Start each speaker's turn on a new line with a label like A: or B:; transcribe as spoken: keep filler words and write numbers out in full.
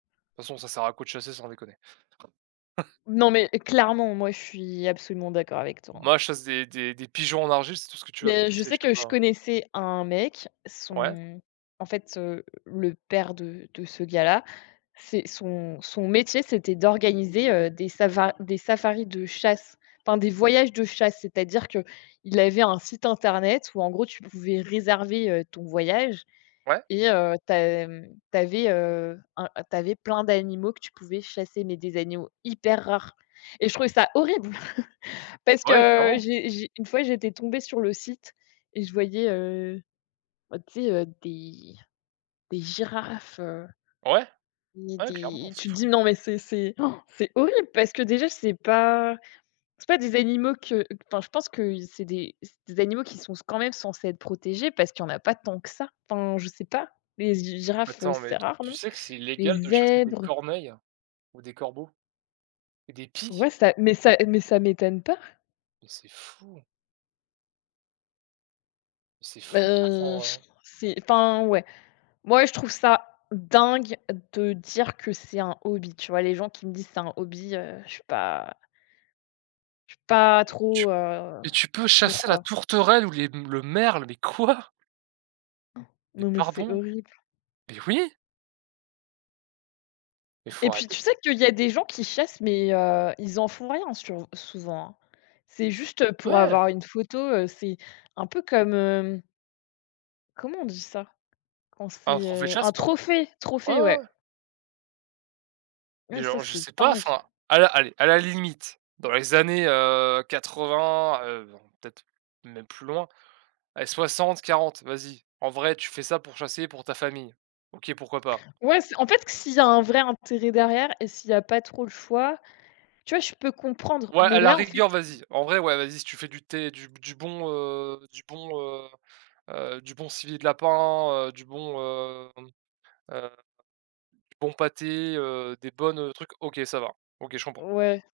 A: De toute façon, ça sert à quoi de chasser sans déconner?
B: Non, mais clairement, moi, je suis absolument d'accord avec toi, hein!
A: Moi, je chasse des des des pigeons en argile, c'est tout ce que tu as va ch
B: Mais je
A: chasser,
B: sais
A: je sais
B: que
A: pas
B: je
A: hein.
B: connaissais un mec,
A: Ouais.
B: son en fait, heu, le père de de ce gars-là, c'est son son métier, c'était d'organiser, heu, des savar des safaris de chasse, enfin, des voyages de chasse. C'est-à-dire qu'il avait un site internet où en gros, tu pouvais réserver, heu, ton voyage
A: Ouais.
B: et heu, tu as mmh, tu avais, heu, un tu avais plein d'animaux que tu pouvais chasser, mais des animaux hyper rares et je trouvais ça horrible! Parce
A: Ouais,
B: que
A: clairement!
B: j'ai j'ai une fois, j'étais tombée sur le site et je voyais, heu, bah tu sais, heu, des des girafes, heu
A: Ouais.
B: ni
A: Ouais clairement,
B: des
A: c'est
B: tu te dis:
A: fou.
B: «Non, mais c'est c'est c'est horrible» parce que déjà, c'est pas c'est pas des animaux que enfin, je pense que y c'est des c'est des animaux qui sont s quand même censés être protégés, parce qu'il y en a pas tant que ça. Enfin, je sais pas. Les g girafes,
A: Attends
B: c'est
A: mais tu
B: rare
A: tu
B: non?
A: sais que c'est
B: Les
A: illégal de chasser des
B: zèbres?
A: corneilles ou des corbeaux et des pies?
B: Ouais, ça mais ça mais ça m'étonne pas!
A: Mais c'est fou! C'est fou de faire ça en
B: Beh,
A: vrai
B: je
A: hein?
B: c'est enfin, ouais. Moi, je trouve ça dingue de dire que c'est un hobby. Tu vois, les gens qui me disent: «C'est un hobby», heu, je suis pas je suis
A: Mais tu
B: pas
A: peux tu
B: trop, heu,
A: et tu peux
B: pour
A: chasser la
B: quoi.
A: tourterelle ou les m le merle mais quoi? Mais
B: Non, mais c'est
A: pardon?
B: horrible.
A: Mais oui! Mais
B: Et
A: faut
B: puis,
A: arrêter
B: tu
A: tout
B: sais
A: ç
B: qu'il y a des gens qui chassent, mais, heu, ils en font rien sur souvent, hein? C'est juste pour
A: Ouais.
B: avoir une photo, heu, c'est un peu comme hem comment on dit ça? Quand
A: Bah un
B: c'est,
A: trophée de
B: heu
A: chasse
B: un
A: quoi.
B: trophée!
A: Ouais, ouais,
B: Trophée, ouais!
A: ouais. Mais
B: Ouais ça,
A: genre, je
B: c'est
A: sais pas,
B: dingue!
A: enfin, à la allez, à la limite, dans les années, heu, quatre-vingts heu, bon, peut-être même plus loin, allez soixante-quarante, vas-y. En vrai, tu fais ça pour chasser pour ta famille. OK, pourquoi pas.
B: Ouais, c'est en fait, q s'il y a un vrai intérêt derrière et s'il y a pas trop le choix, tu vois, je peux comprendre,
A: Ouais,
B: mais
A: à la
B: là en fait
A: rigueur,
B: i
A: vas-y. En vrai, ouais, vas-y, si tu fais du thé, du b du bon, heu, du bon heu, heu, du bon civet de lapin, heu, du bon, hem, heu, du bon pâté, heu, des bonnes, heu, trucs. OK, ça va. OK, je comprends.
B: Ouais.